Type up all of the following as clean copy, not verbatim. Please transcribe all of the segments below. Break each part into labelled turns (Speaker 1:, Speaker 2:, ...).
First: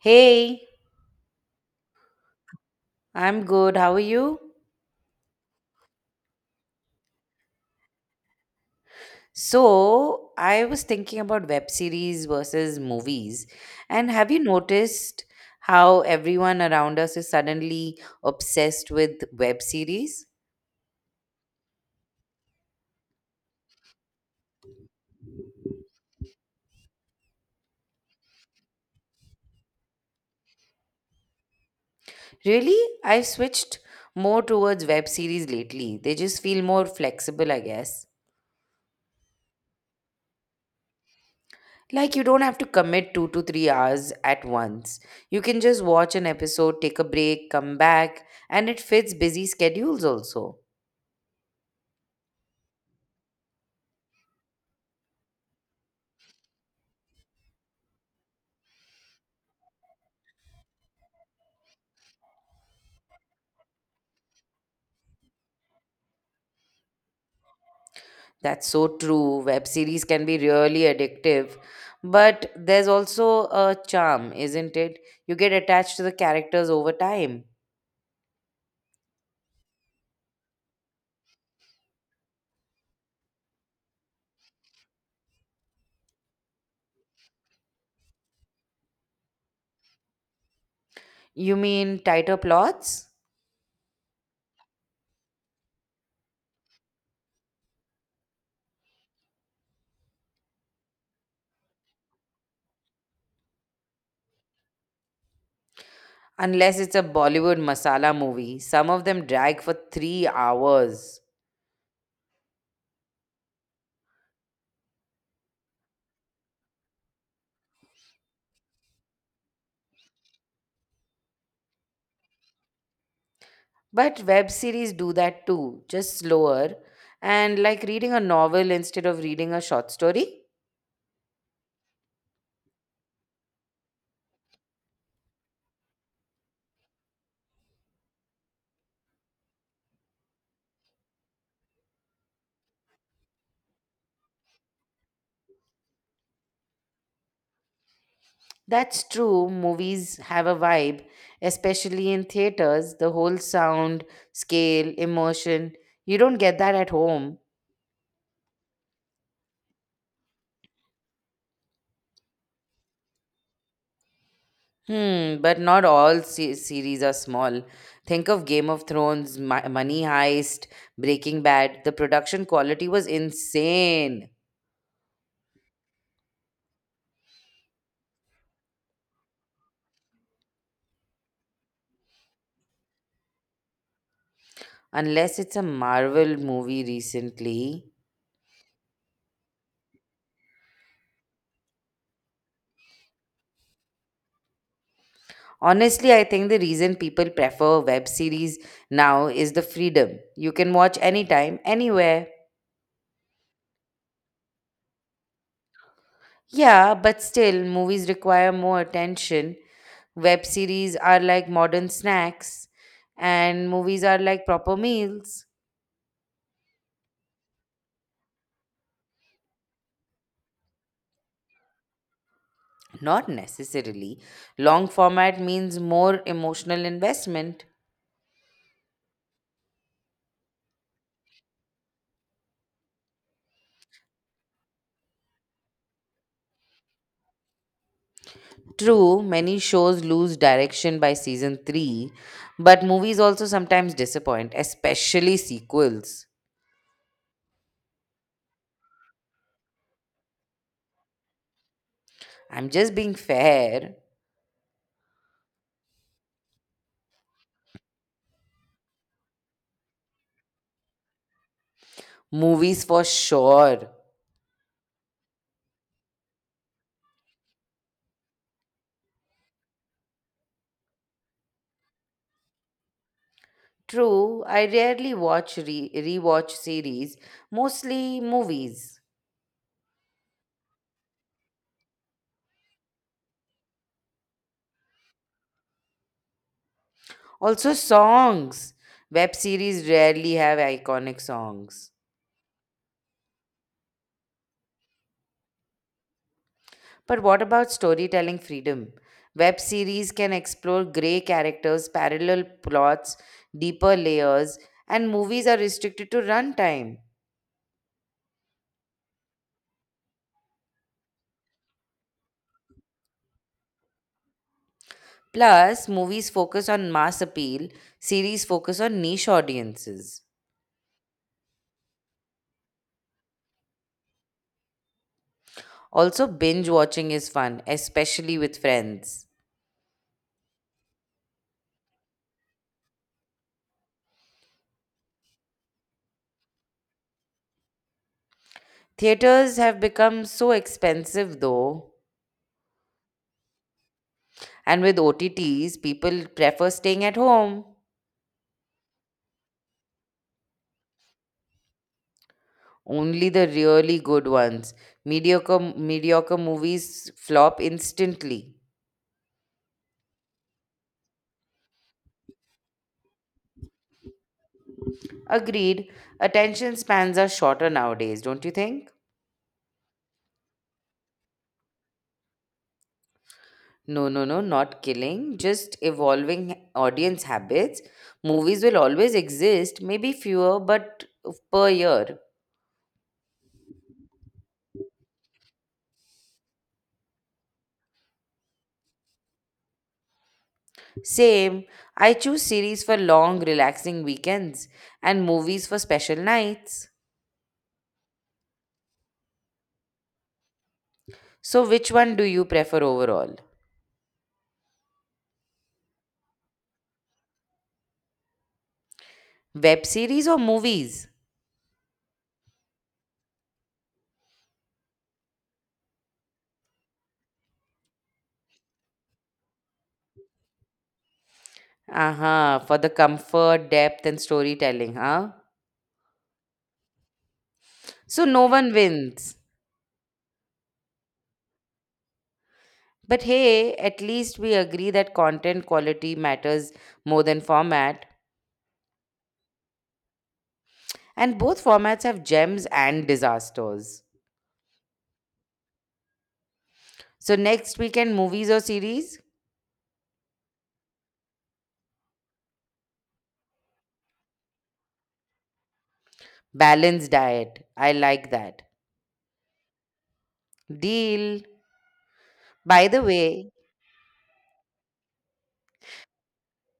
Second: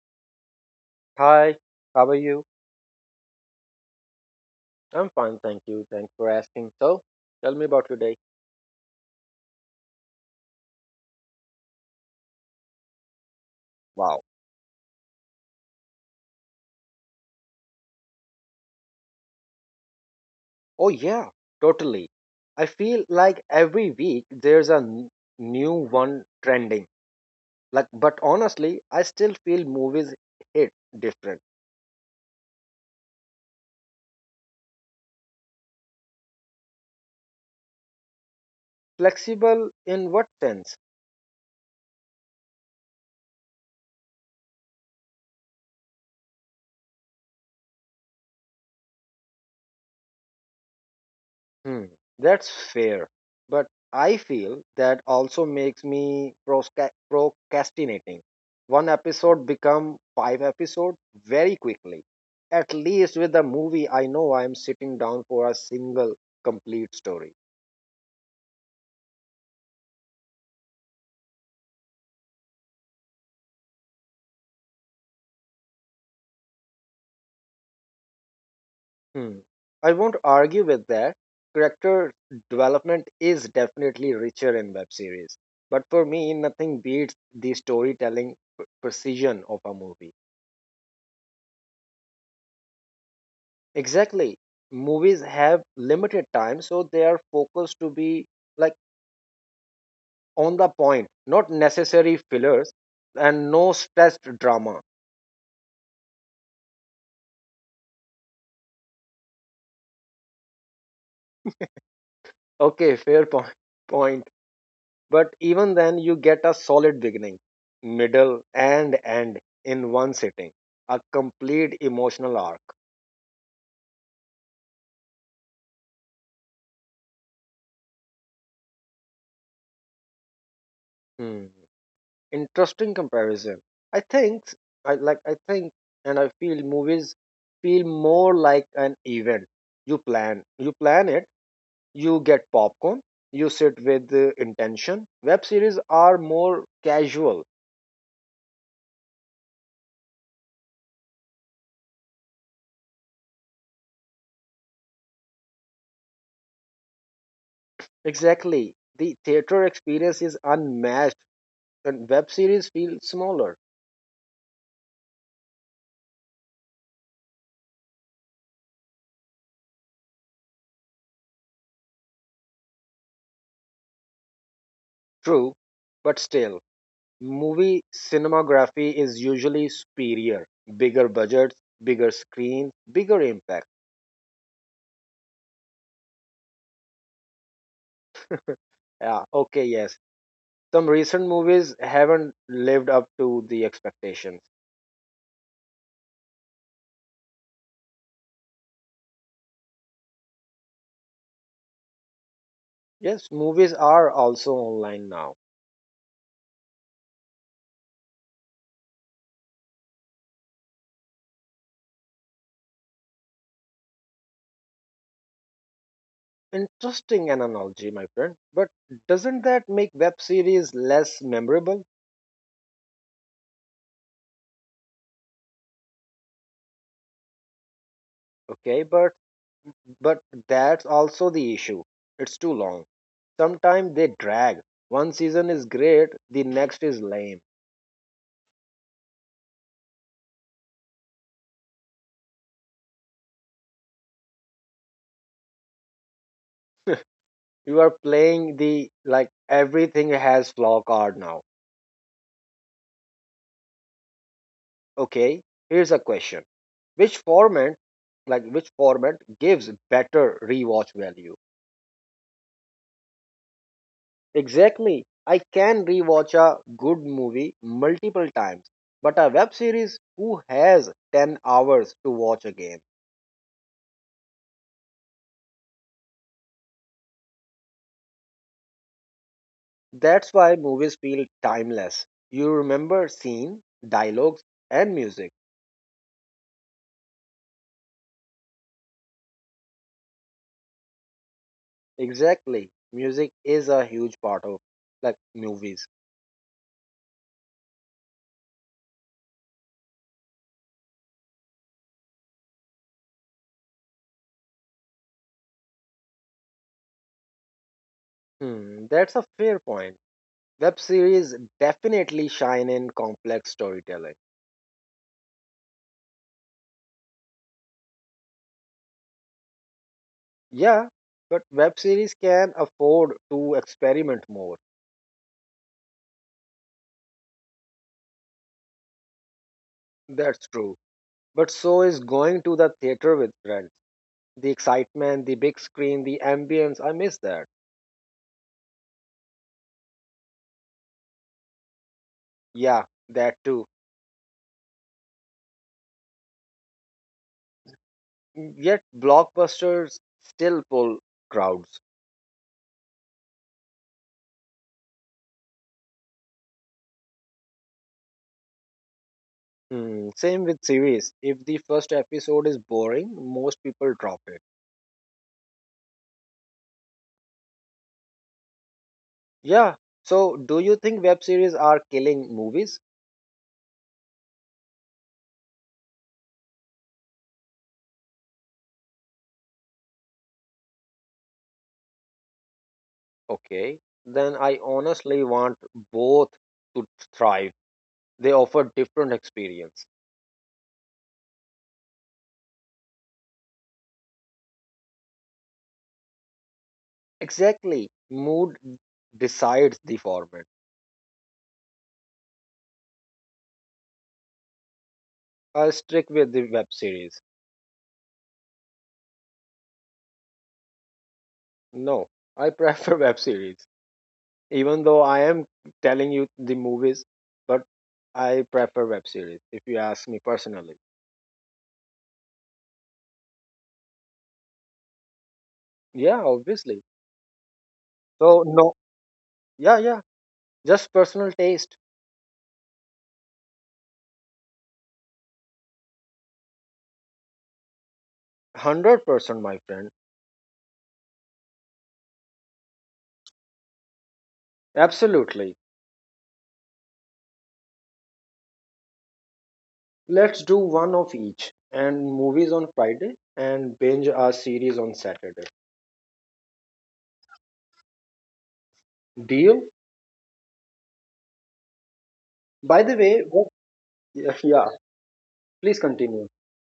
Speaker 1: Hey,
Speaker 2: Hi, how are you?
Speaker 1: I'm good. How are you?
Speaker 2: I'm fine, thank you. Thanks for asking. So, tell me about your day.
Speaker 1: So, I was thinking about web series versus movies. And
Speaker 2: Wow.
Speaker 1: have you noticed how everyone around us is suddenly obsessed with web series?
Speaker 2: Oh, yeah, totally. I feel like every week there's a new one trending. Like, but honestly, I still feel movies hit different.
Speaker 1: Really? I've switched more towards web series lately. They just feel more flexible, I guess.
Speaker 2: Flexible in what sense?
Speaker 1: Like you don't have to commit two to three hours at once. You can just watch an episode, take a break, come back, and it fits busy schedules also.
Speaker 2: Hmm, that's fair. But I feel that also makes me procrastinating. One episode become five episodes very quickly. At least with the movie, I know I am sitting down for a single complete story.
Speaker 1: That's so true. Web series can be really addictive, but there's also a charm, isn't it? You get attached to the characters over time.
Speaker 2: Hmm. I won't argue with that. Character development is definitely richer in web series. But for me, nothing beats the storytelling precision of a movie.
Speaker 1: You mean tighter plots?
Speaker 2: Exactly. Movies have limited time, so they are focused to be like on the point, not necessary fillers and no stressed drama.
Speaker 1: Unless it's a Bollywood masala movie, some of them drag for three hours.
Speaker 2: Okay, fair point. Point. But even then, you get a solid beginning, middle, and end in one sitting. A complete emotional arc.
Speaker 1: But web series do that too, just slower and like reading a novel instead of reading a short story.
Speaker 2: Hmm. Interesting comparison. I think I like. I think and I feel movies feel more like an event. You plan it, you get popcorn, you sit with intention. Web series are more casual.
Speaker 1: That's true. Movies have a vibe, especially in theaters. The whole sound, scale, emotion. You don't get that at home.
Speaker 2: Exactly, the theater experience is unmatched, and web series feel smaller.
Speaker 1: Hmm, but not all series are small. Think of Game of Thrones, Money Heist, Breaking Bad. The production quality was insane.
Speaker 2: True, but still, movie cinematography is usually superior. Bigger budgets, bigger screen, bigger impact.
Speaker 1: Unless it's a Marvel movie recently.
Speaker 2: Yeah, okay, yes, some recent movies haven't lived up to the expectations.
Speaker 1: Honestly, I think the reason people prefer web series now is the freedom. You can watch anytime, anywhere.
Speaker 2: Yes, movies are also online now.
Speaker 1: Yeah, but still, movies require more attention. Web series are like modern snacks, and movies are like proper meals.
Speaker 2: Interesting analogy, my friend. But doesn't that make web series less memorable?
Speaker 1: Not necessarily. Long format means more emotional investment.
Speaker 2: Okay, but that's also the issue. It's too long. Sometimes they drag. One season is great, the next is lame.
Speaker 1: True, many shows lose direction by season 3, but movies also sometimes disappoint, especially sequels.
Speaker 2: You are playing the like everything has flaw card now.
Speaker 1: I'm just being fair.
Speaker 2: Okay, here's a question. Which format which format gives better rewatch value?
Speaker 1: Movies for sure.
Speaker 2: Exactly. I can rewatch a good movie multiple times, but a web series who has 10 hours to watch again?
Speaker 1: True, I rarely rewatch series, mostly movies.
Speaker 2: That's why movies feel timeless. You remember scene, dialogues, and music.
Speaker 1: Also songs. Web series rarely have iconic songs.
Speaker 2: Exactly. Music is a huge part of like movies.
Speaker 1: But what about storytelling freedom? Web series can explore grey characters, parallel plots, deeper layers, and movies are restricted to runtime.
Speaker 2: Hmm, that's a fair point. Web series definitely shine in complex storytelling.
Speaker 1: Plus, movies focus on mass appeal, series focus on niche audiences.
Speaker 2: Yeah, but web series can afford to experiment more.
Speaker 1: Also, binge watching is fun, especially with friends.
Speaker 2: That's true. But so is going to the theater with friends. The excitement, the big screen, the ambience, I miss that.
Speaker 1: Theaters have become so expensive though,
Speaker 2: Yeah, that too.
Speaker 1: and with OTTs, people prefer staying at home.
Speaker 2: Yet blockbusters still pull crowds.
Speaker 1: Only the really good ones. Mediocre movies flop instantly.
Speaker 2: Hmm, same with series. If the first episode is boring, most people drop it.
Speaker 1: Agreed. Attention spans are shorter nowadays, don't you think?
Speaker 2: Yeah. So, do you think web series are killing movies?
Speaker 1: No, no, no, not killing, just evolving audience habits. Movies will always exist, maybe fewer, but per year.
Speaker 2: Okay. Then I honestly want both to thrive. They offer different experience.
Speaker 1: Same, I choose series for long, relaxing weekends and movies for special nights.
Speaker 2: Exactly. Mood decides the format.
Speaker 1: So, which one do you prefer overall?
Speaker 2: I stick with the web series.
Speaker 1: Web series or movies?
Speaker 2: No, I prefer web series. Even though I am telling you the movies, but I prefer web series if you ask me personally.
Speaker 1: Uh-huh, for the comfort, depth, and storytelling, huh?
Speaker 2: Yeah, obviously.
Speaker 1: So,
Speaker 2: So
Speaker 1: no one
Speaker 2: no,
Speaker 1: wins.
Speaker 2: yeah, yeah. Just personal taste.
Speaker 1: But hey, at least we agree that content quality matters more than format.
Speaker 2: 100% my friend.
Speaker 1: And both formats have gems and disasters.
Speaker 2: Absolutely.
Speaker 1: So, next weekend, movies or series?
Speaker 2: Let's do one of each and movies on Friday and binge our series on Saturday.
Speaker 1: Balanced diet. I like that.
Speaker 2: Deal?
Speaker 1: Deal.
Speaker 2: By
Speaker 1: By
Speaker 2: the
Speaker 1: the
Speaker 2: way, what
Speaker 1: way,
Speaker 2: yeah, please continue.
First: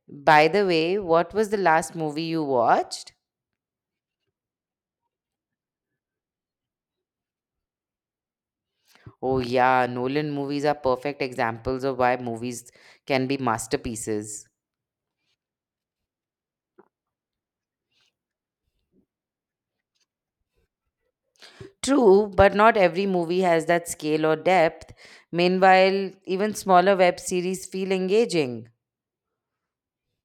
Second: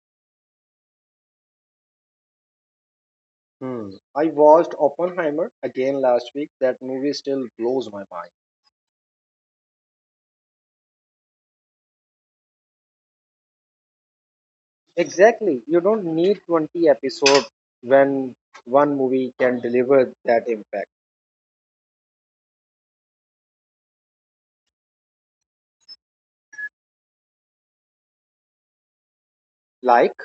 Speaker 1: by the way, what was the last movie you watched?
Speaker 2: Hmm. I watched Oppenheimer again last week. That movie still blows my mind.
Speaker 1: Oh yeah, Nolan movies are perfect examples of why movies can be masterpieces.
Speaker 2: Exactly. You don't need 20 episodes when one movie can deliver that impact.
Speaker 1: True, but not every movie has that scale or depth. Meanwhile, even smaller web series feel engaging.
Speaker 2: Like,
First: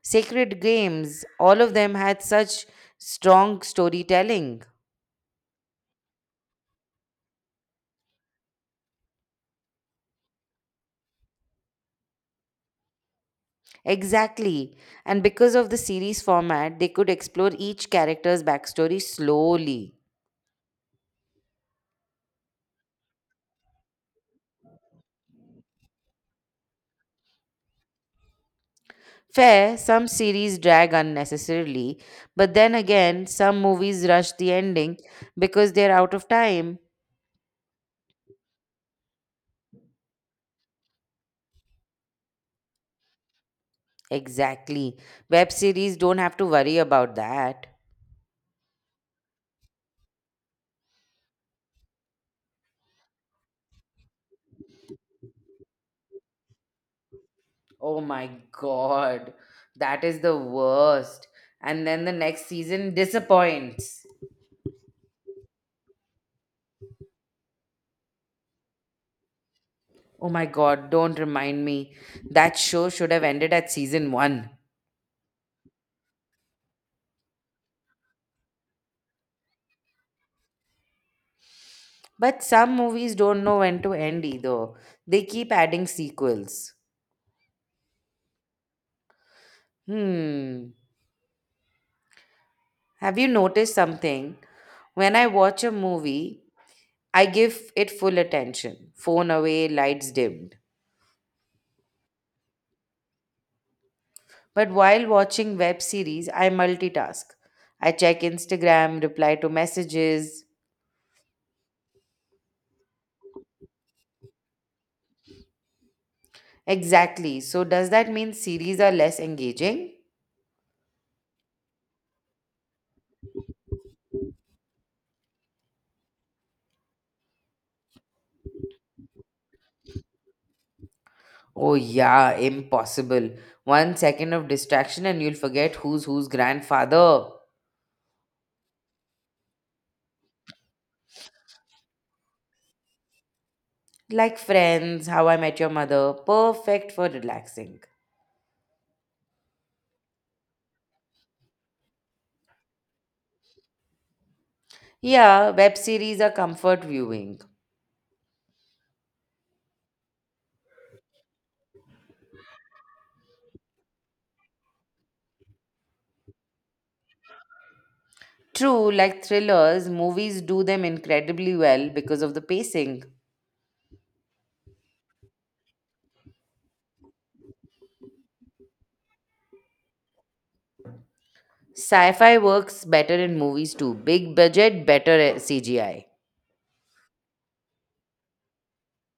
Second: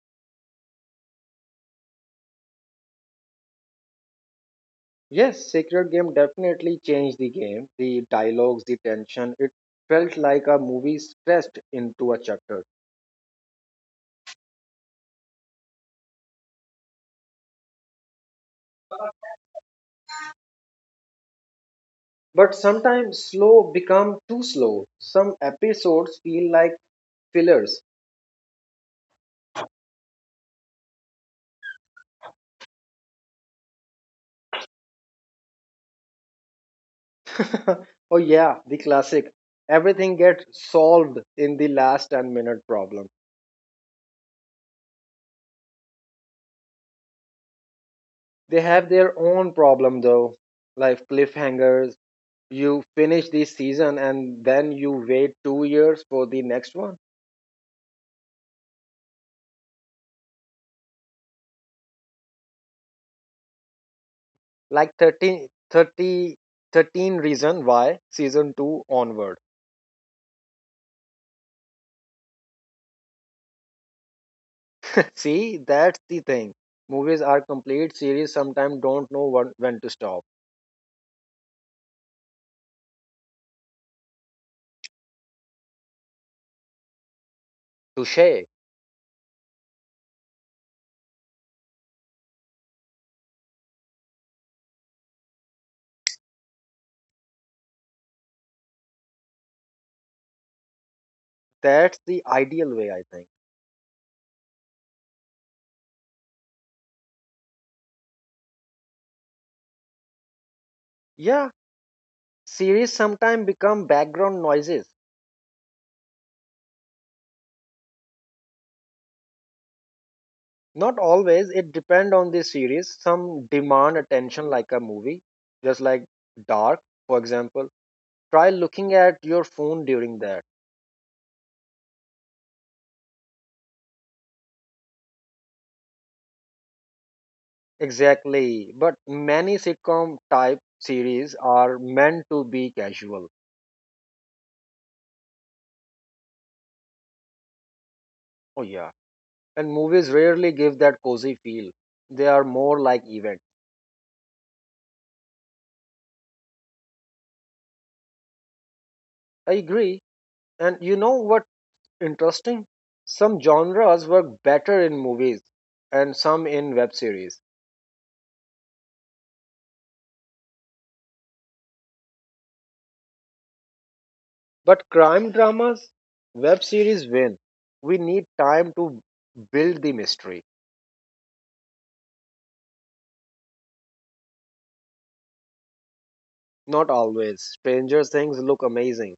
Speaker 1: Sacred Games, all of them had such strong storytelling.
Speaker 2: yes, Sacred Game definitely changed the game. The dialogues, the tension, it felt like a movie stretched into a chapter.
Speaker 1: Exactly. And because of the series format, they could explore each character's backstory slowly.
Speaker 2: But sometimes slow become too slow. Some episodes feel like fillers.
Speaker 1: Fair, some series drag unnecessarily, but then again, some movies rush the ending because they're out of time.
Speaker 2: Oh yeah, the classic. Everything gets solved in the last 10-minute problem.
Speaker 1: Exactly. Web series don't have to worry about that.
Speaker 2: They have their own problem though, like cliffhangers. You finish this season and then you wait 2 years for the next one.
Speaker 1: Oh my god, that is the worst. And then the next season disappoints.
Speaker 2: Like 13 30 reason why season 2 onward.
Speaker 1: Oh my god, don't remind me. That show should have ended at season 1.
Speaker 2: See, that's the thing. Movies are complete series sometimes don't know when to stop.
Speaker 1: But some movies don't know when to end either, they keep adding sequels.
Speaker 2: Touche.
Speaker 1: Hmm. Have you noticed something? When I watch a movie, I give it full attention, phone away, lights dimmed.
Speaker 2: That's the ideal way I think.
Speaker 1: But while watching web series, I multitask. I check Instagram, reply to messages.
Speaker 2: Yeah, series sometimes become background noises.
Speaker 1: Exactly. So, does that mean series are less engaging?
Speaker 2: Not always, it depends on the series. Some demand attention like a movie, just like Dark, for example. Try looking at your phone during that.
Speaker 1: Oh, yeah, impossible. One second of distraction and you'll forget who's whose grandfather.
Speaker 2: Exactly. But many sitcom type series are meant to be casual.
Speaker 1: Like Friends, How I Met Your Mother, perfect for relaxing.
Speaker 2: Oh yeah. And movies rarely give that cozy feel. They are more like event.
Speaker 1: Yeah, web series are comfort viewing.
Speaker 2: I agree. And you know what interesting. Some genres work better in movies and some in web series.
Speaker 1: True, like thrillers, movies do them incredibly well because of the pacing.
Speaker 2: But crime dramas, web series win. We need time to build the mystery.
Speaker 1: Sci fi works better in movies too. Big budget, better CGI.
Speaker 2: Not always. Stranger Things look amazing.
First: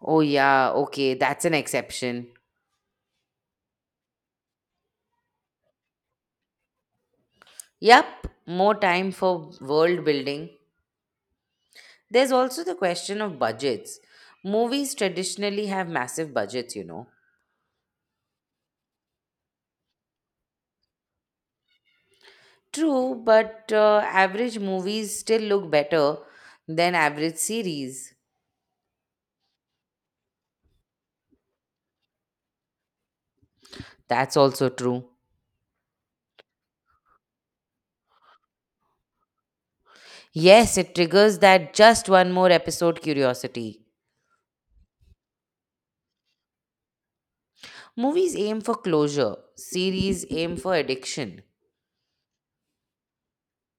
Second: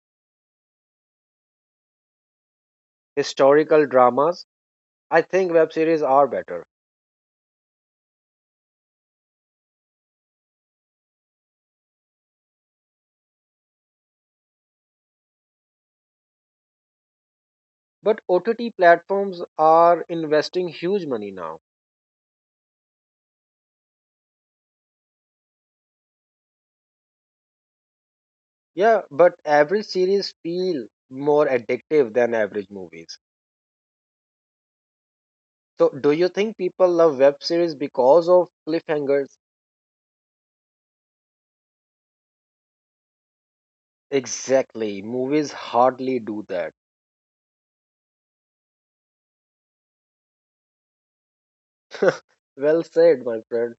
Speaker 1: Oh, yeah, okay, that's an exception.
Speaker 2: Historical dramas, I think web series are better.
Speaker 1: Yup, more time for world building. There's also the question of budgets. Movies traditionally have massive budgets, you know.
Speaker 2: But OTT platforms are investing huge money now.
Speaker 1: True, but average movies still look better than average series.
Speaker 2: Yeah, but average series feel more addictive than average movies.
Speaker 1: That's also true.
Speaker 2: So, do you think people love web series because of cliffhangers?
Speaker 1: Yes, it triggers that just one more episode curiosity.
Speaker 2: Exactly. Movies hardly do that.
Speaker 1: Movies aim for closure, series aim for addiction.
Speaker 2: Well said, my friend.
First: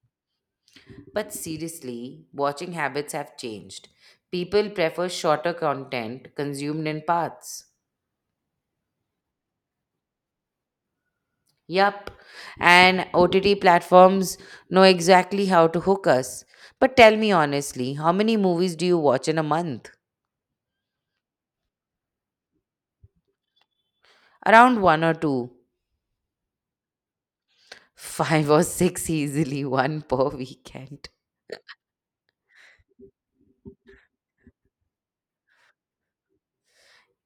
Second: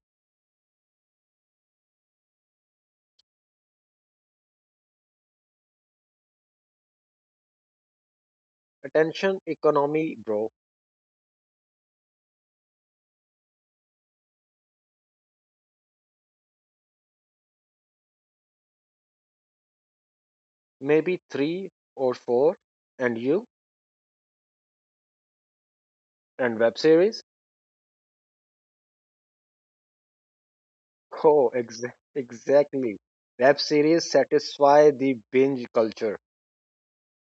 Speaker 1: But seriously, watching habits have changed. People prefer shorter content consumed in parts.
Speaker 2: Attention economy, bro.
Speaker 1: Yup. And OTT platforms know exactly how to hook us. But tell me honestly, how many movies do you watch in a month?
Speaker 2: Maybe three or four. And you?
Speaker 1: Around one or two.
Speaker 2: And web series?
Speaker 1: Five or six easily, one per weekend.
Speaker 2: Oh, exactly. Web series satisfy the binge culture.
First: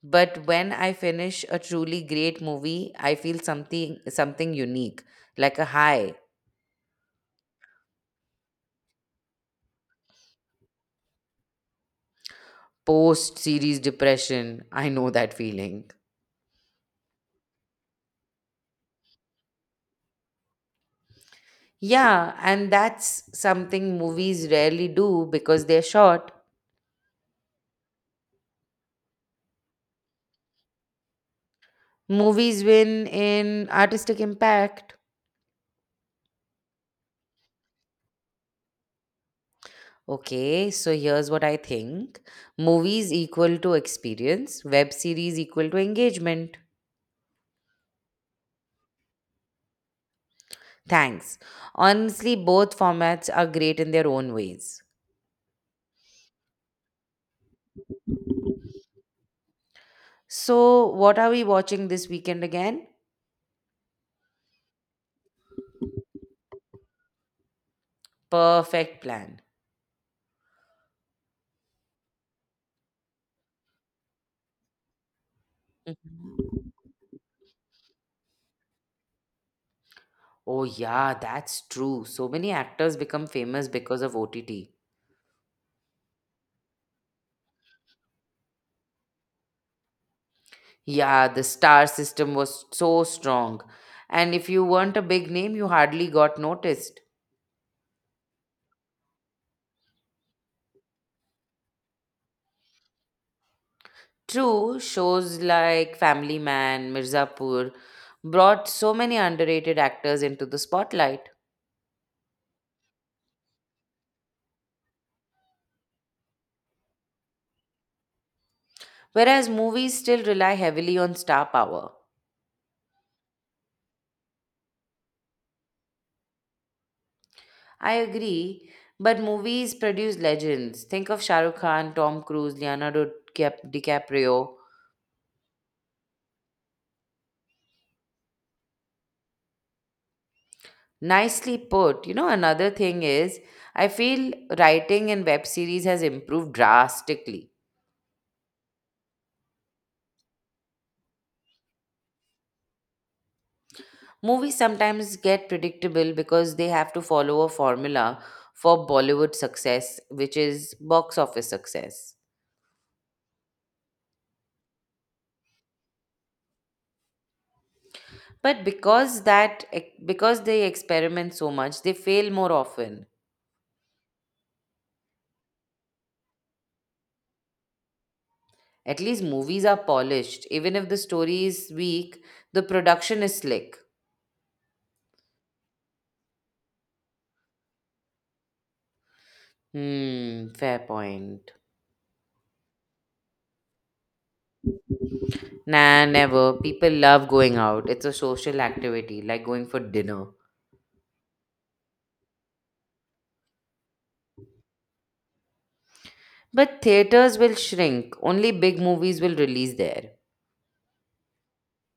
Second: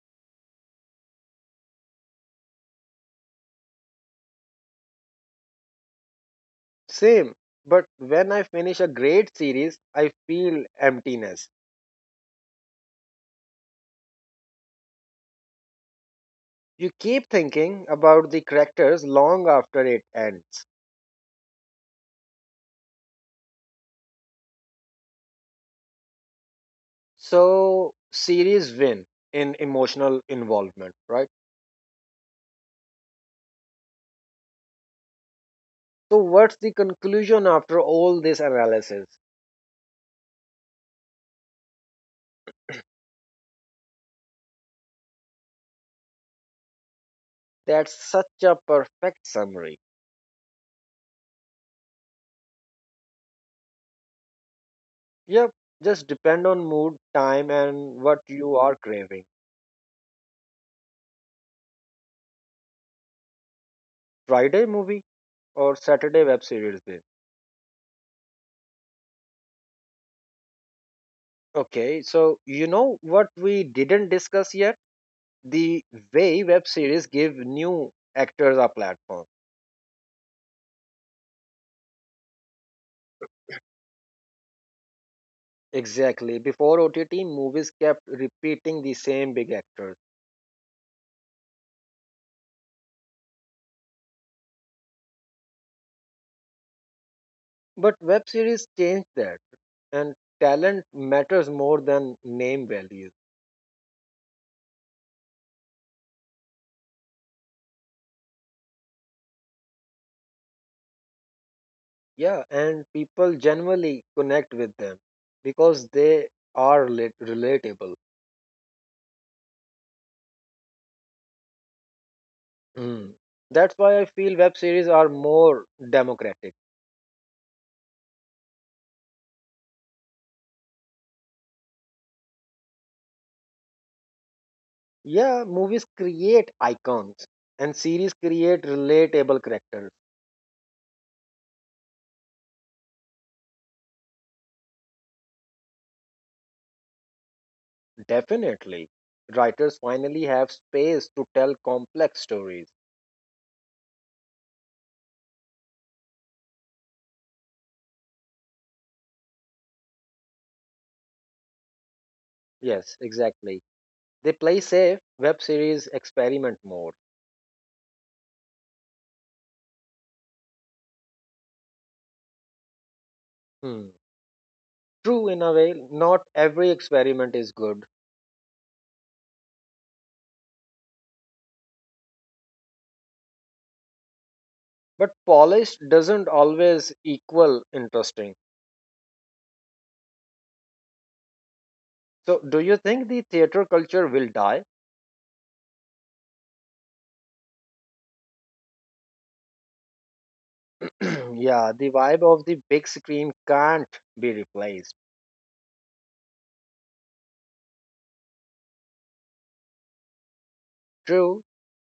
Speaker 1: But when I finish a truly great movie, I feel something unique, like a high
Speaker 2: Same. But when I finish a great series, I feel emptiness.
Speaker 1: post series depression. I know that feeling.
Speaker 2: You keep thinking about the characters long after it ends.
Speaker 1: Yeah, and that's something movies rarely do because they're short.
Speaker 2: So, series win in emotional involvement, right?
Speaker 1: Movies win in artistic impact.
Speaker 2: So, what's the conclusion after all this analysis?
Speaker 1: Okay, so here's what I think. Movies equal to experience, web series equal to engagement.
Speaker 2: That's such a perfect summary.
Speaker 1: Thanks. Honestly, both formats are great in their own ways.
Speaker 2: Yep, just depend on mood, time, and what you are craving.
Speaker 1: So, what are we watching this weekend again?
Speaker 2: Friday movie or Saturday web series day.
Speaker 1: Perfect plan.
Speaker 2: Okay, so you know what we didn't discuss yet? The way
Speaker 1: Mhm.
Speaker 2: web series give new actors a platform.
Speaker 1: Oh, yeah, that's true. So many actors become famous because of OTT.
Speaker 2: Exactly. Before OTT, movies kept repeating the same big actors.
Speaker 1: Yeah, the star system was so strong. And if you weren't a big name, you hardly got noticed.
Speaker 2: But web series changed that, and talent matters more than name value.
Speaker 1: True, shows like Family Man, Mirzapur brought so many underrated actors into the spotlight,
Speaker 2: Yeah, and people generally connect with them because they are relatable.
Speaker 1: whereas movies still rely heavily on star power.
Speaker 2: Mm. That's why I feel web series are more democratic.
Speaker 1: I agree, but movies produce legends. Think of Shah Rukh Khan, Tom Cruise, DiCaprio.
Speaker 2: Yeah, movies create icons, and series create relatable characters.
Speaker 1: Nicely put. You know, another thing is, I feel writing in web series has improved drastically.
Speaker 2: Definitely. Writers finally have space to tell complex stories.
Speaker 1: Movies sometimes get predictable because they have to follow a formula for Bollywood success, which is box office success.
Speaker 2: Yes, exactly. They play safe, web series experiment more.
Speaker 1: But because they experiment so much, they fail more often.
Speaker 2: Hmm. True, in a way, not every experiment is good,
Speaker 1: At least movies are polished. Even if the story is weak, the production is slick.
Speaker 2: but polished doesn't always equal interesting.
Speaker 1: Hmm, fair point.
Speaker 2: So, do you think the theater culture will die?
Speaker 1: Nah, never. People love going out. It's a social activity, like going for dinner.
Speaker 2: Yeah, the vibe of the big screen can't be replaced.
Speaker 1: But theaters will shrink. Only big movies will release there.
Speaker 2: True,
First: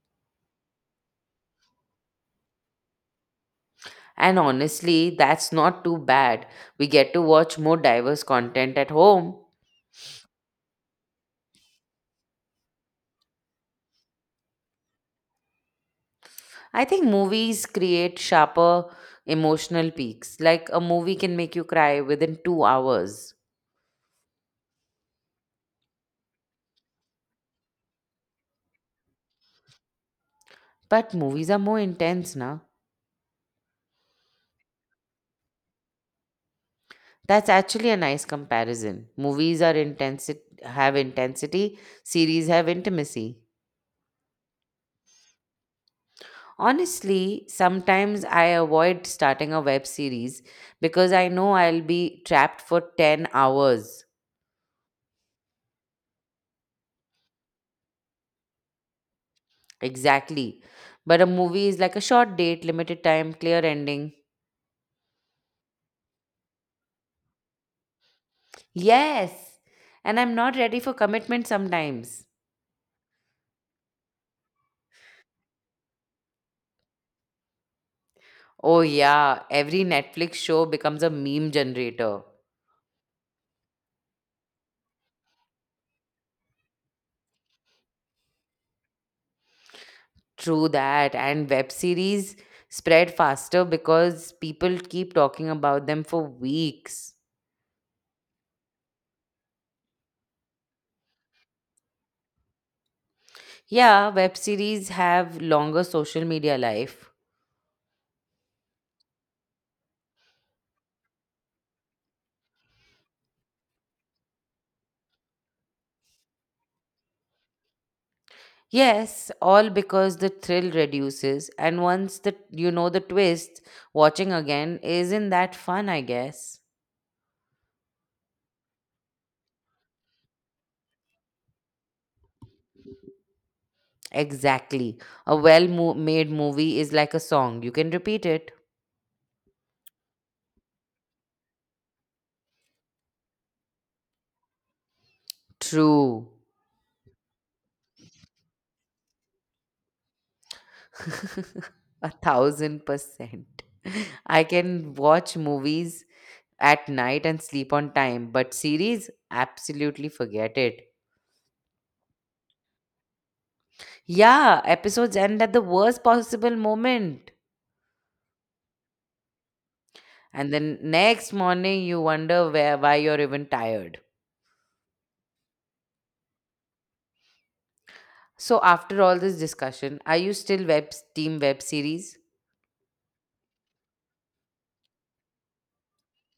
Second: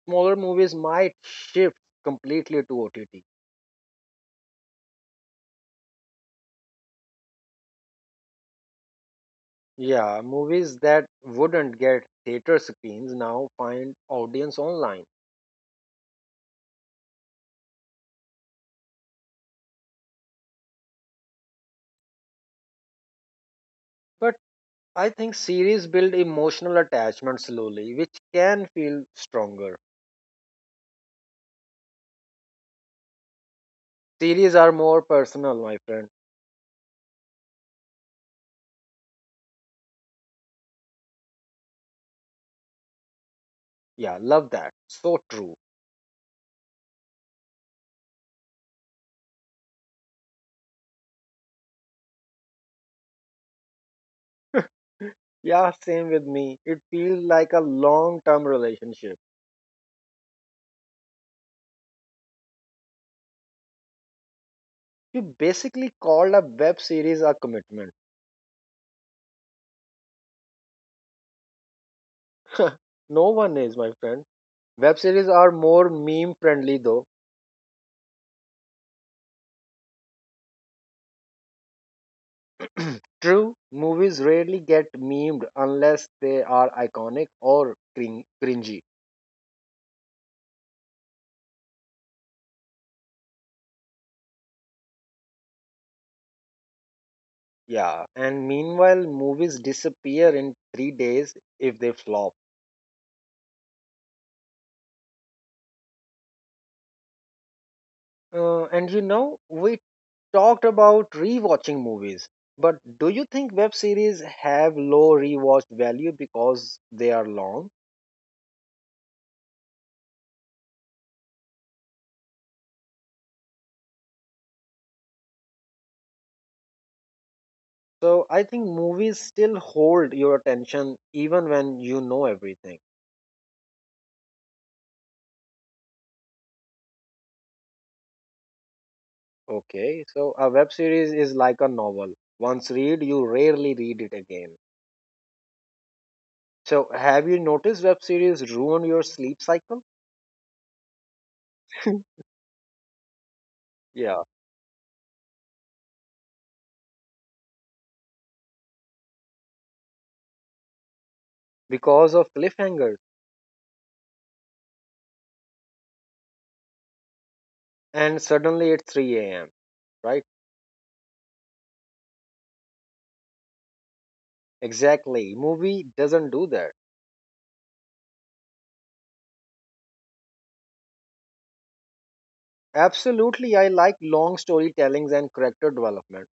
Speaker 2: smaller movies might shift completely to OTT.
Speaker 1: And honestly, that's not too bad. We get to watch more diverse content at home.
Speaker 2: Yeah, movies that wouldn't get theater screens now find audience online.
Speaker 1: I think movies create sharper emotional peaks. Like a movie can make you cry within two hours.
Speaker 2: But I think series build emotional attachment slowly, which can feel stronger.
Speaker 1: But movies are more intense now.
Speaker 2: Series are more personal, my friend.
Speaker 1: That's actually a nice comparison. Movies are have intensity, series have intimacy.
Speaker 2: Yeah, love that. So true.
Speaker 1: Honestly, sometimes I avoid starting a web series because I know I'll be trapped for 10 hours.
Speaker 2: Yeah, same with me. It feels like a long term relationship.
Speaker 1: Exactly. But a movie is like a short date, limited time, clear ending.
Speaker 2: You basically called a web series a commitment.
Speaker 1: Yes. And I'm not ready for commitment sometimes.
Speaker 2: No one is, my friend. Web series are more meme friendly though.
Speaker 1: Oh, yeah. Every Netflix show becomes a meme generator.
Speaker 2: True, movies rarely get memed unless they are iconic or cringy.
Speaker 1: True that. And web series spread faster because people keep talking about them for weeks.
Speaker 2: Yeah, and meanwhile, movies disappear in 3 days if they flop.
Speaker 1: Yeah, web series have longer social media life.
Speaker 2: And we talked about rewatching movies, but do you think web series have low rewatch value because they are long?
Speaker 1: Yes, all because the thrill reduces and once the the twist, watching again isn't that fun, I guess.
Speaker 2: So I think movies still hold your attention even when you know everything.
Speaker 1: Exactly. A well-made movie is like a song. You can repeat it.
Speaker 2: Okay, so a web series is like a novel. Once read, you rarely read it again.
Speaker 1: True.
Speaker 2: So have you noticed web series ruin your sleep cycle?
Speaker 1: A thousand percent.
Speaker 2: Yeah,
Speaker 1: I can watch movies at night and sleep on time. But series, absolutely forget it.
Speaker 2: because of cliffhangers
Speaker 1: Yeah, episodes end at the worst possible moment.
Speaker 2: and suddenly it's 3 a.m., right?
Speaker 1: And then next morning, you wonder where, why you're even tired.
Speaker 2: Exactly. Movie doesn't do that.
Speaker 1: So, after all this discussion, are you team web series?
Speaker 2: Absolutely, I like long storytellings and character development.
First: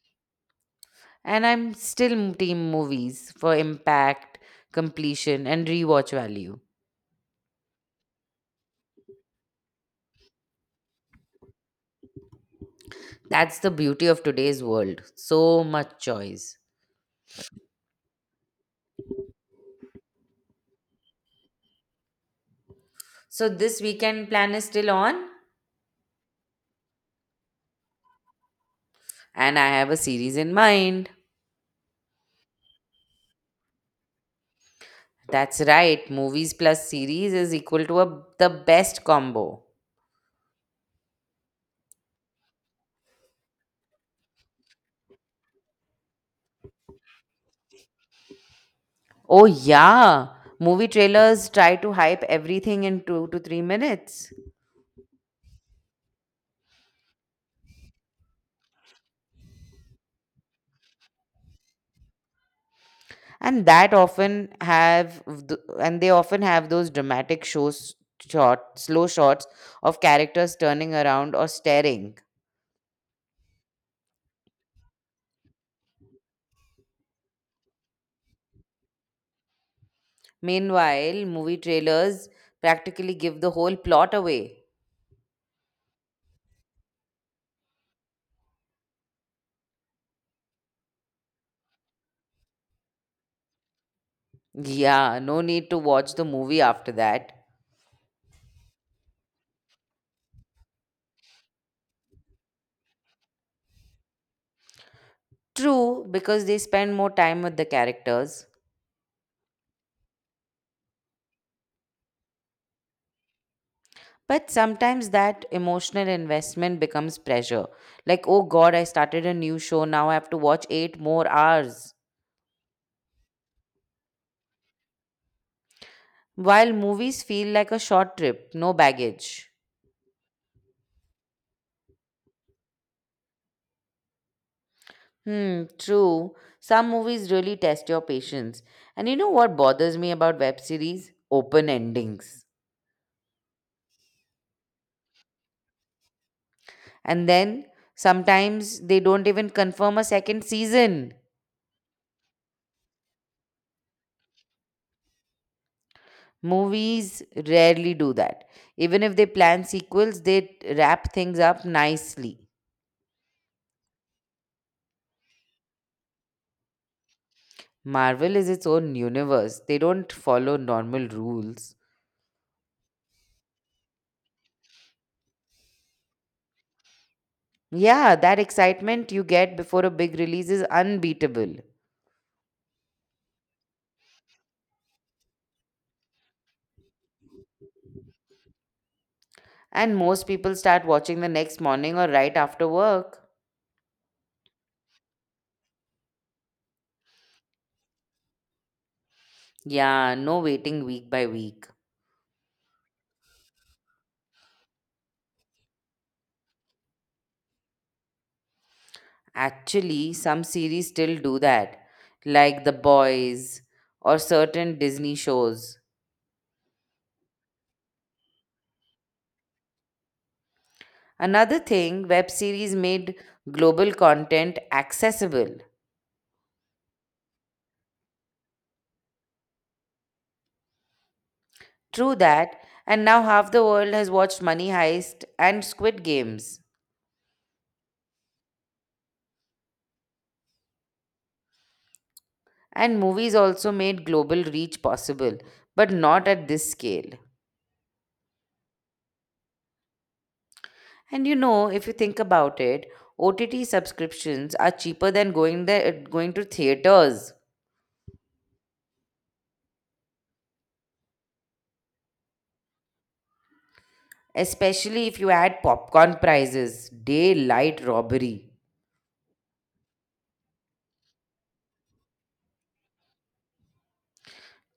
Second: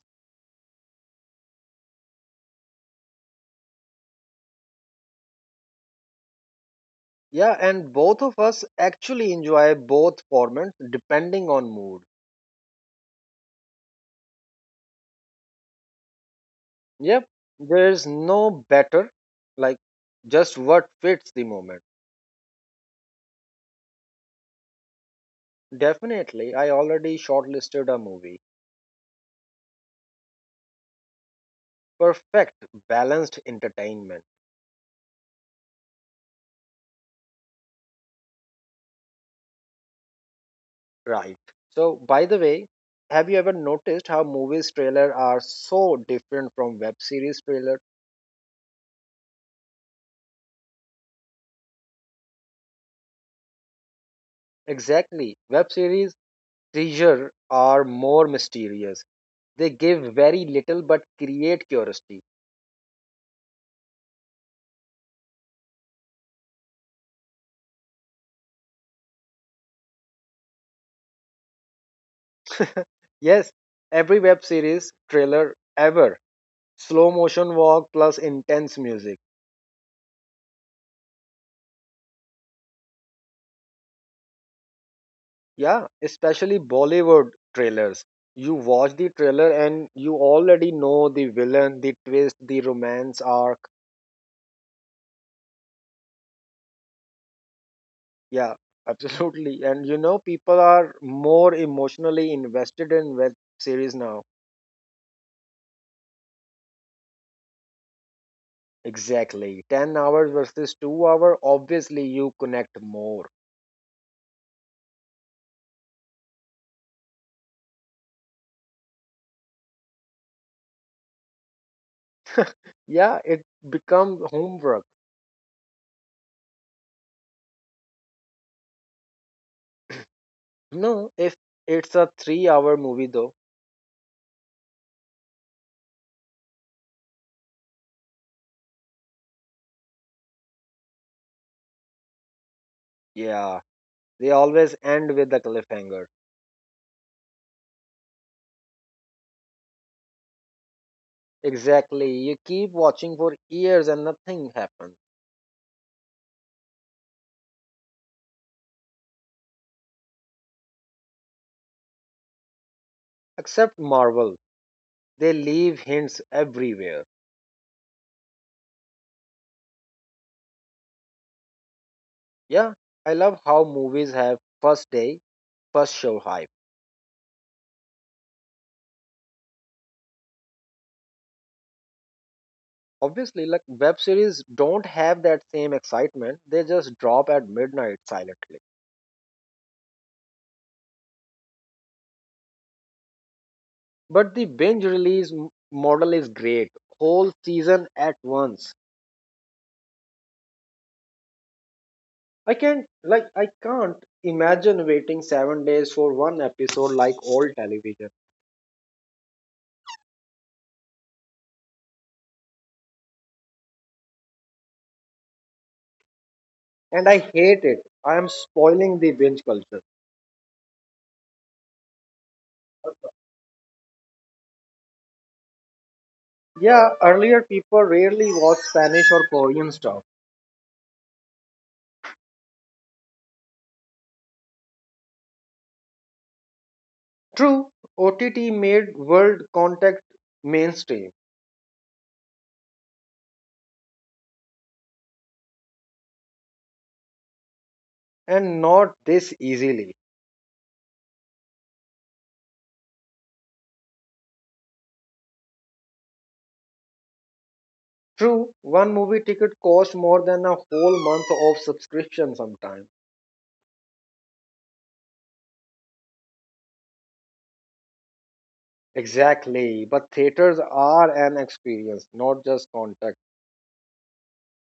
Speaker 1: And I'm still team movies for impact, completion, and rewatch value.
Speaker 2: Yeah, and both of us actually enjoy both formats depending on mood.
Speaker 1: That's the beauty of today's world. So much choice.
Speaker 2: Yep, there's no better, like just what fits the moment.
Speaker 1: So, this weekend plan is still on,
Speaker 2: Definitely, I already shortlisted a movie.
Speaker 1: and I have a series in mind.
Speaker 2: Perfect, balanced entertainment,
Speaker 1: That's right. Movies plus series is equal to a, the best combo.
Speaker 2: right? So, by the way, have you ever noticed how movies trailer are so different from web series trailer?
Speaker 1: Oh, yeah. Movie trailers try to hype everything in two to three minutes.
Speaker 2: Exactly. Web series treasure are more mysterious. They give very little but create curiosity.
Speaker 1: And that often have, th- and they often have those dramatic shows, short, slow shots of characters turning around or staring.
Speaker 2: Yes, every web series trailer ever. Slow motion walk plus intense music.
Speaker 1: Meanwhile, movie trailers practically give the whole plot away.
Speaker 2: Yeah, especially Bollywood trailers. You watch the trailer and you already know the villain, the twist, the romance arc.
Speaker 1: Yeah, no need to watch the movie after that.
Speaker 2: Yeah, absolutely. And people are more emotionally invested in web series now.
Speaker 1: True, because they spend more time with the characters.
Speaker 2: Exactly. 10 hours versus 2-hour, obviously you connect more.
Speaker 1: But sometimes that emotional investment becomes pressure. Like, oh God, I started a new show, now I have to watch eight more hours.
Speaker 2: Yeah, it becomes homework.
Speaker 1: While movies feel like a short trip, no baggage.
Speaker 2: No, if it's a 3-hour movie though,
Speaker 1: Hmm, true. Some movies really test your patience. And you know what bothers me about web series? Open endings.
Speaker 2: yeah, they always end with a cliffhanger.
Speaker 1: And then sometimes they don't even confirm a second season.
Speaker 2: Exactly. You keep watching for years and nothing happens.
Speaker 1: Movies rarely do that. Even if they plan sequels, they wrap things up nicely.
Speaker 2: Except Marvel. They leave hints everywhere.
Speaker 1: Marvel is its own universe. They don't follow normal rules.
Speaker 2: Yeah, I love how movies have first day, first show hype.
Speaker 1: Yeah, that excitement you get before a big release is unbeatable.
Speaker 2: Obviously, like web series don't have that same excitement. They just drop at midnight silently.
Speaker 1: And most people start watching the next morning or right after work.
Speaker 2: But the binge release model is great. Whole season at once.
Speaker 1: Yeah, no waiting week by week.
Speaker 2: I can't imagine waiting 7 days for one episode like old television.
Speaker 1: Actually, some series still do that, like The Boys or certain Disney shows.
Speaker 2: And I hate it. I am spoiling the binge culture.
Speaker 1: Another thing, web series made global content accessible.
Speaker 2: Yeah, earlier people rarely watched Spanish or Korean stuff.
Speaker 1: True that, and now half the world has watched Money Heist and Squid Games.
Speaker 2: True, OTT made world contact mainstream
Speaker 1: And movies also made global reach possible, but not at this scale.
Speaker 2: and not this easily.
Speaker 1: And you know, if you think about it, OTT subscriptions are cheaper than going to theaters,
Speaker 2: True, one movie ticket costs more than a whole month of subscription sometimes.
Speaker 1: especially if you add popcorn prices, daylight robbery.
Speaker 2: Exactly. But theaters are an experience, not just contact.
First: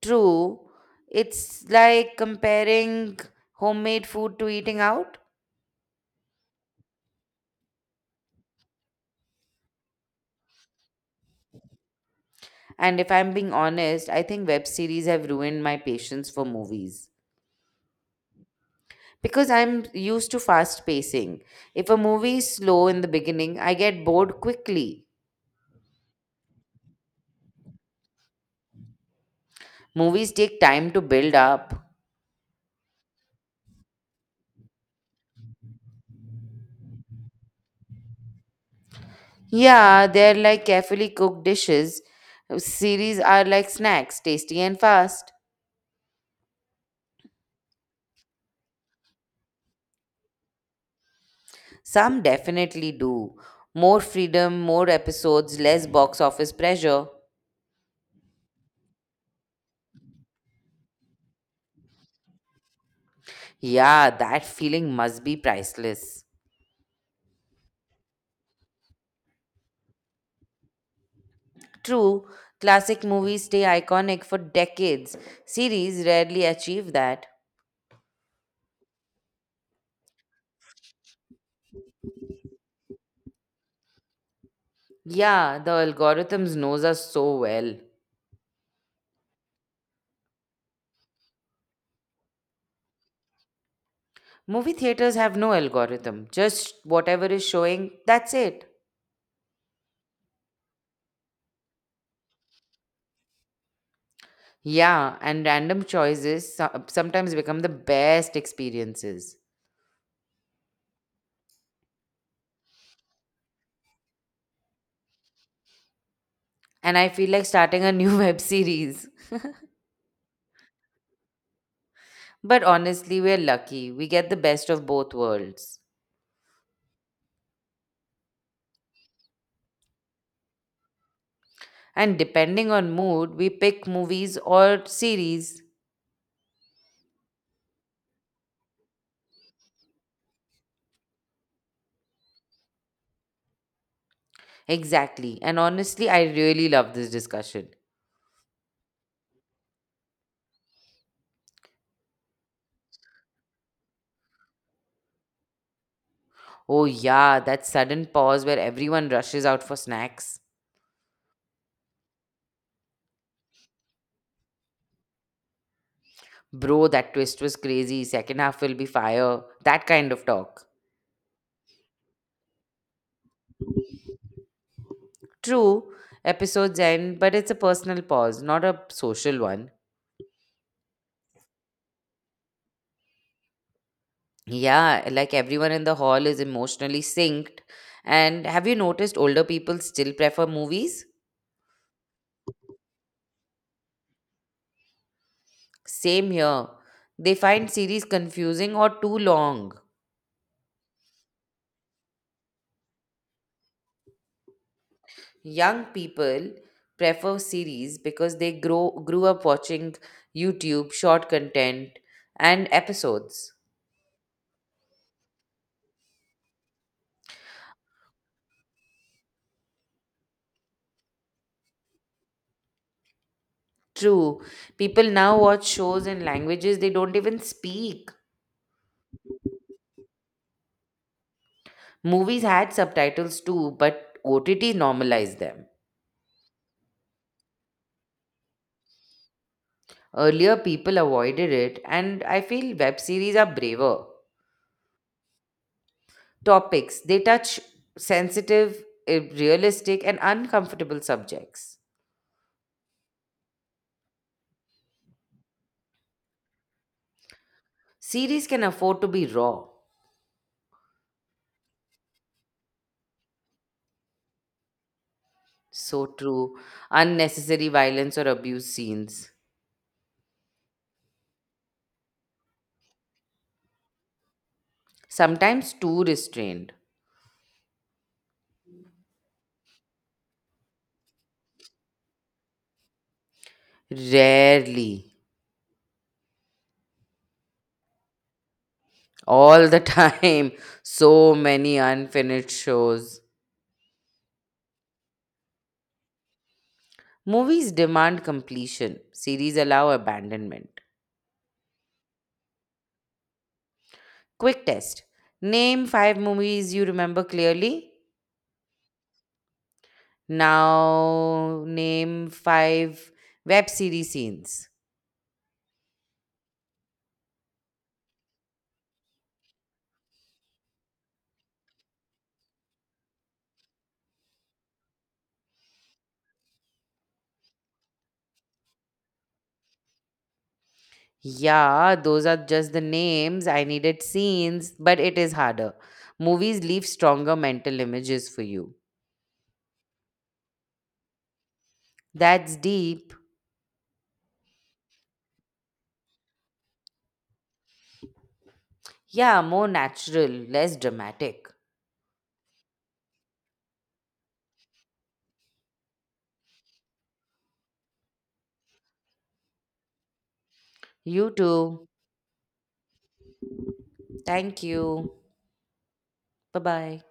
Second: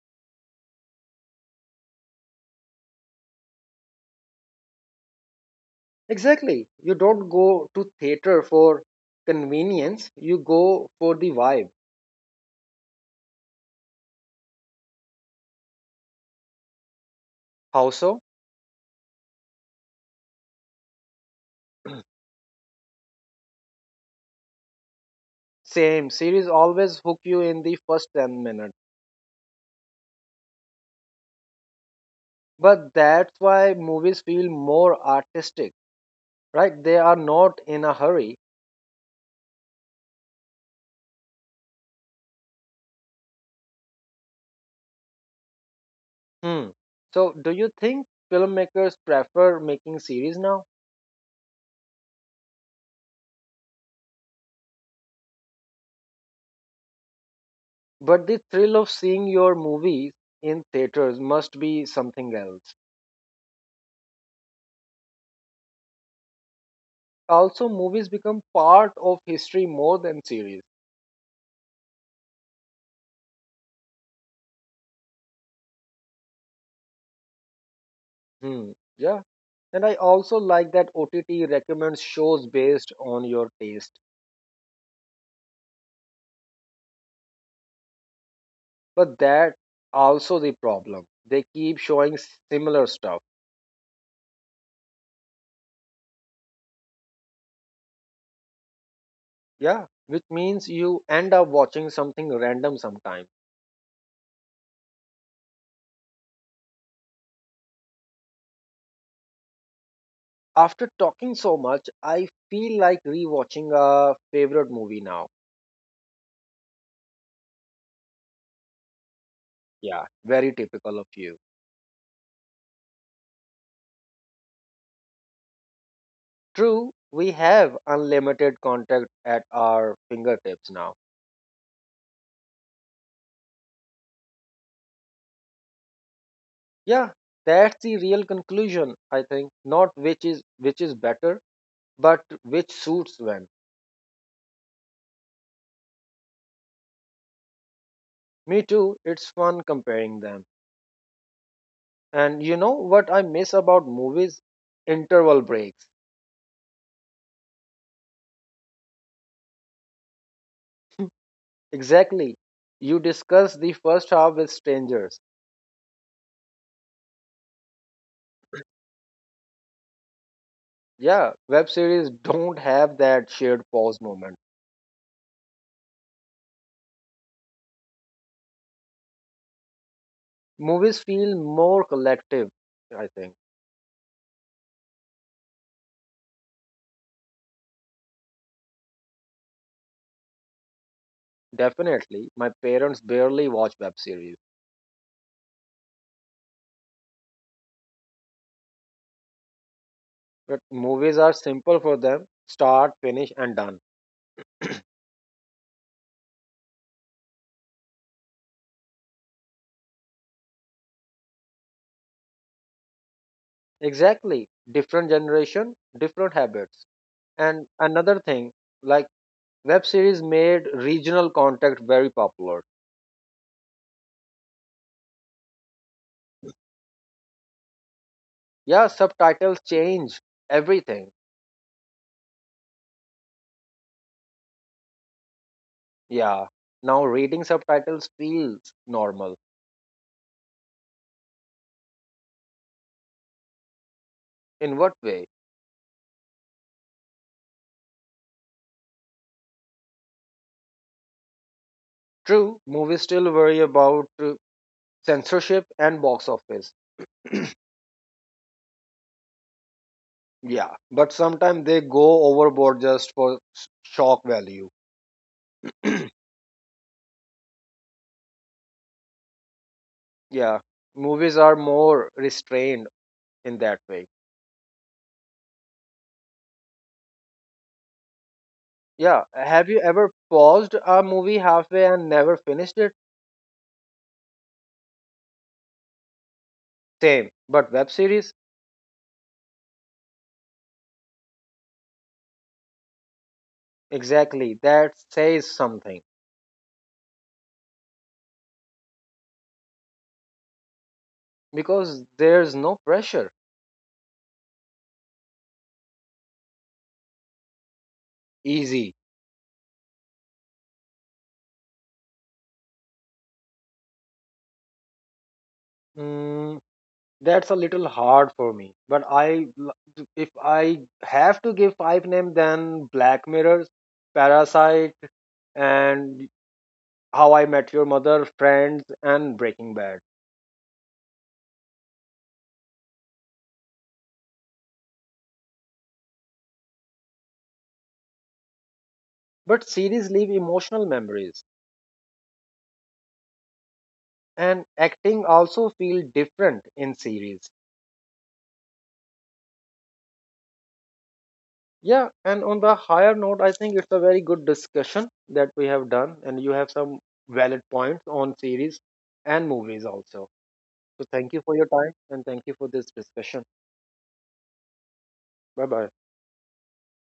Speaker 1: True, it's like comparing homemade food to eating out.
Speaker 2: Exactly. You don't go to theater for convenience, you go for the vibe.
Speaker 1: And if I'm being honest, I think web series have ruined my patience for movies
Speaker 2: How so?
Speaker 1: because I'm used to fast pacing. If a movie is slow in the beginning, I get bored quickly.
Speaker 2: Same series always hook you in the first 10 minutes.
Speaker 1: Movies take time to build up.
Speaker 2: But that's why movies feel more artistic, right? They are not in a hurry.
Speaker 1: Yeah, they're like carefully cooked dishes. Series are like snacks, tasty and fast.
Speaker 2: Hmm. So, do you think filmmakers prefer making series now?
Speaker 1: Some definitely do. More freedom, more episodes, less box office pressure.
Speaker 2: But the thrill of seeing your movies in theaters must be something else.
Speaker 1: Yeah, that feeling must be priceless.
Speaker 2: Also movies become part of history more than series.
Speaker 1: True, classic movies stay iconic for decades. Series rarely achieve that.
Speaker 2: Hmm. Yeah, and I also like that OTT recommends shows based on your taste,
Speaker 1: Yeah, the algorithms knows us so well.
Speaker 2: but that also the problem, they keep showing similar stuff.
Speaker 1: Movie theaters have no algorithm, just whatever is showing, that's it.
Speaker 2: Yeah, which means you end up watching something random sometime.
Speaker 1: Yeah, and random choices sometimes become the best experiences.
Speaker 2: After talking so much I feel like rewatching a favorite movie now.
Speaker 1: And I feel like starting a new web series.
Speaker 2: Yeah, very typical of you.
Speaker 1: But honestly, we're lucky. We get the best of both worlds.
Speaker 2: True, we have unlimited contact at our fingertips now.
Speaker 1: And depending on mood, we pick movies or series.
Speaker 2: Yeah, that's the real conclusion, I think. Not which is better, but which suits when.
Speaker 1: Exactly. And honestly, I really love this discussion.
Speaker 2: Me too, it's fun comparing them. And you know what I miss about movies? Interval breaks.
Speaker 1: Oh, yeah, that sudden pause where everyone rushes out for snacks.
Speaker 2: Exactly. You discuss the first half with strangers.
Speaker 1: Bro, that twist was crazy. Second half will be fire. That kind of talk.
Speaker 2: Yeah, web series don't have that shared pause moment.
Speaker 1: True, episodes end, but it's a personal pause, not a social one.
Speaker 2: Movies feel more collective, I think.
Speaker 1: Yeah, like everyone in the hall is emotionally synced. And have you noticed older people still prefer movies?
Speaker 2: Definitely. My parents barely watch web series.
Speaker 1: Same here. They find series confusing or too long.
Speaker 2: But movies are simple for them. Start, finish, and done.
Speaker 1: Young people prefer series because they grow grew up watching YouTube short content and episodes.
Speaker 2: Exactly. Different generation, different habits. And another thing, like web series made regional content very popular.
Speaker 1: True, people now watch shows in languages they don't even speak.
Speaker 2: Yeah, subtitles change everything.
Speaker 1: Movies had subtitles too, but OTT normalized them.
Speaker 2: Yeah. Now reading subtitles feels normal.
Speaker 1: Earlier, people avoided it, and I feel web series are braver.
Speaker 2: In what way?
Speaker 1: Topics they touch sensitive, realistic, and uncomfortable subjects.
Speaker 2: True, movies still worry about censorship and box office.
Speaker 1: Series can afford to be raw.
Speaker 2: Yeah, but sometimes they go overboard just for shock value.
Speaker 1: So true. Unnecessary violence or abuse scenes.
Speaker 2: Yeah, movies are more restrained in that way.
Speaker 1: Sometimes too restrained.
Speaker 2: Yeah, have you ever paused a movie halfway and never finished it?
Speaker 1: Rarely.
Speaker 2: Same. But web series?
Speaker 1: All the time. So many unfinished shows.
Speaker 2: Exactly. That says something.
Speaker 1: Movies demand completion, series allow abandonment.
Speaker 2: Because there's no pressure.
Speaker 1: Quick test. Name five movies you remember clearly.
Speaker 2: Easy.
Speaker 1: Now, name five web series scenes.
Speaker 2: Mm, that's a little hard for me. But if I have to give five names then Black Mirrors, Parasite and How I Met Your Mother, Friends and Breaking Bad.
Speaker 1: Yeah, those are just the names. I needed scenes, but it is harder. Movies leave stronger mental images for you.
Speaker 2: But series leave emotional memories
Speaker 1: That's deep.
Speaker 2: and acting also feel different in series.
Speaker 1: Yeah, more natural, less dramatic.
Speaker 2: Yeah, and on the higher note, I think it's a very good discussion that we have done, and you have some valid points on series and movies also. So
Speaker 1: You
Speaker 2: thank you for your
Speaker 1: too.
Speaker 2: time and thank you for this discussion.
Speaker 1: Thank you.
Speaker 2: Bye bye.
Speaker 1: Bye bye.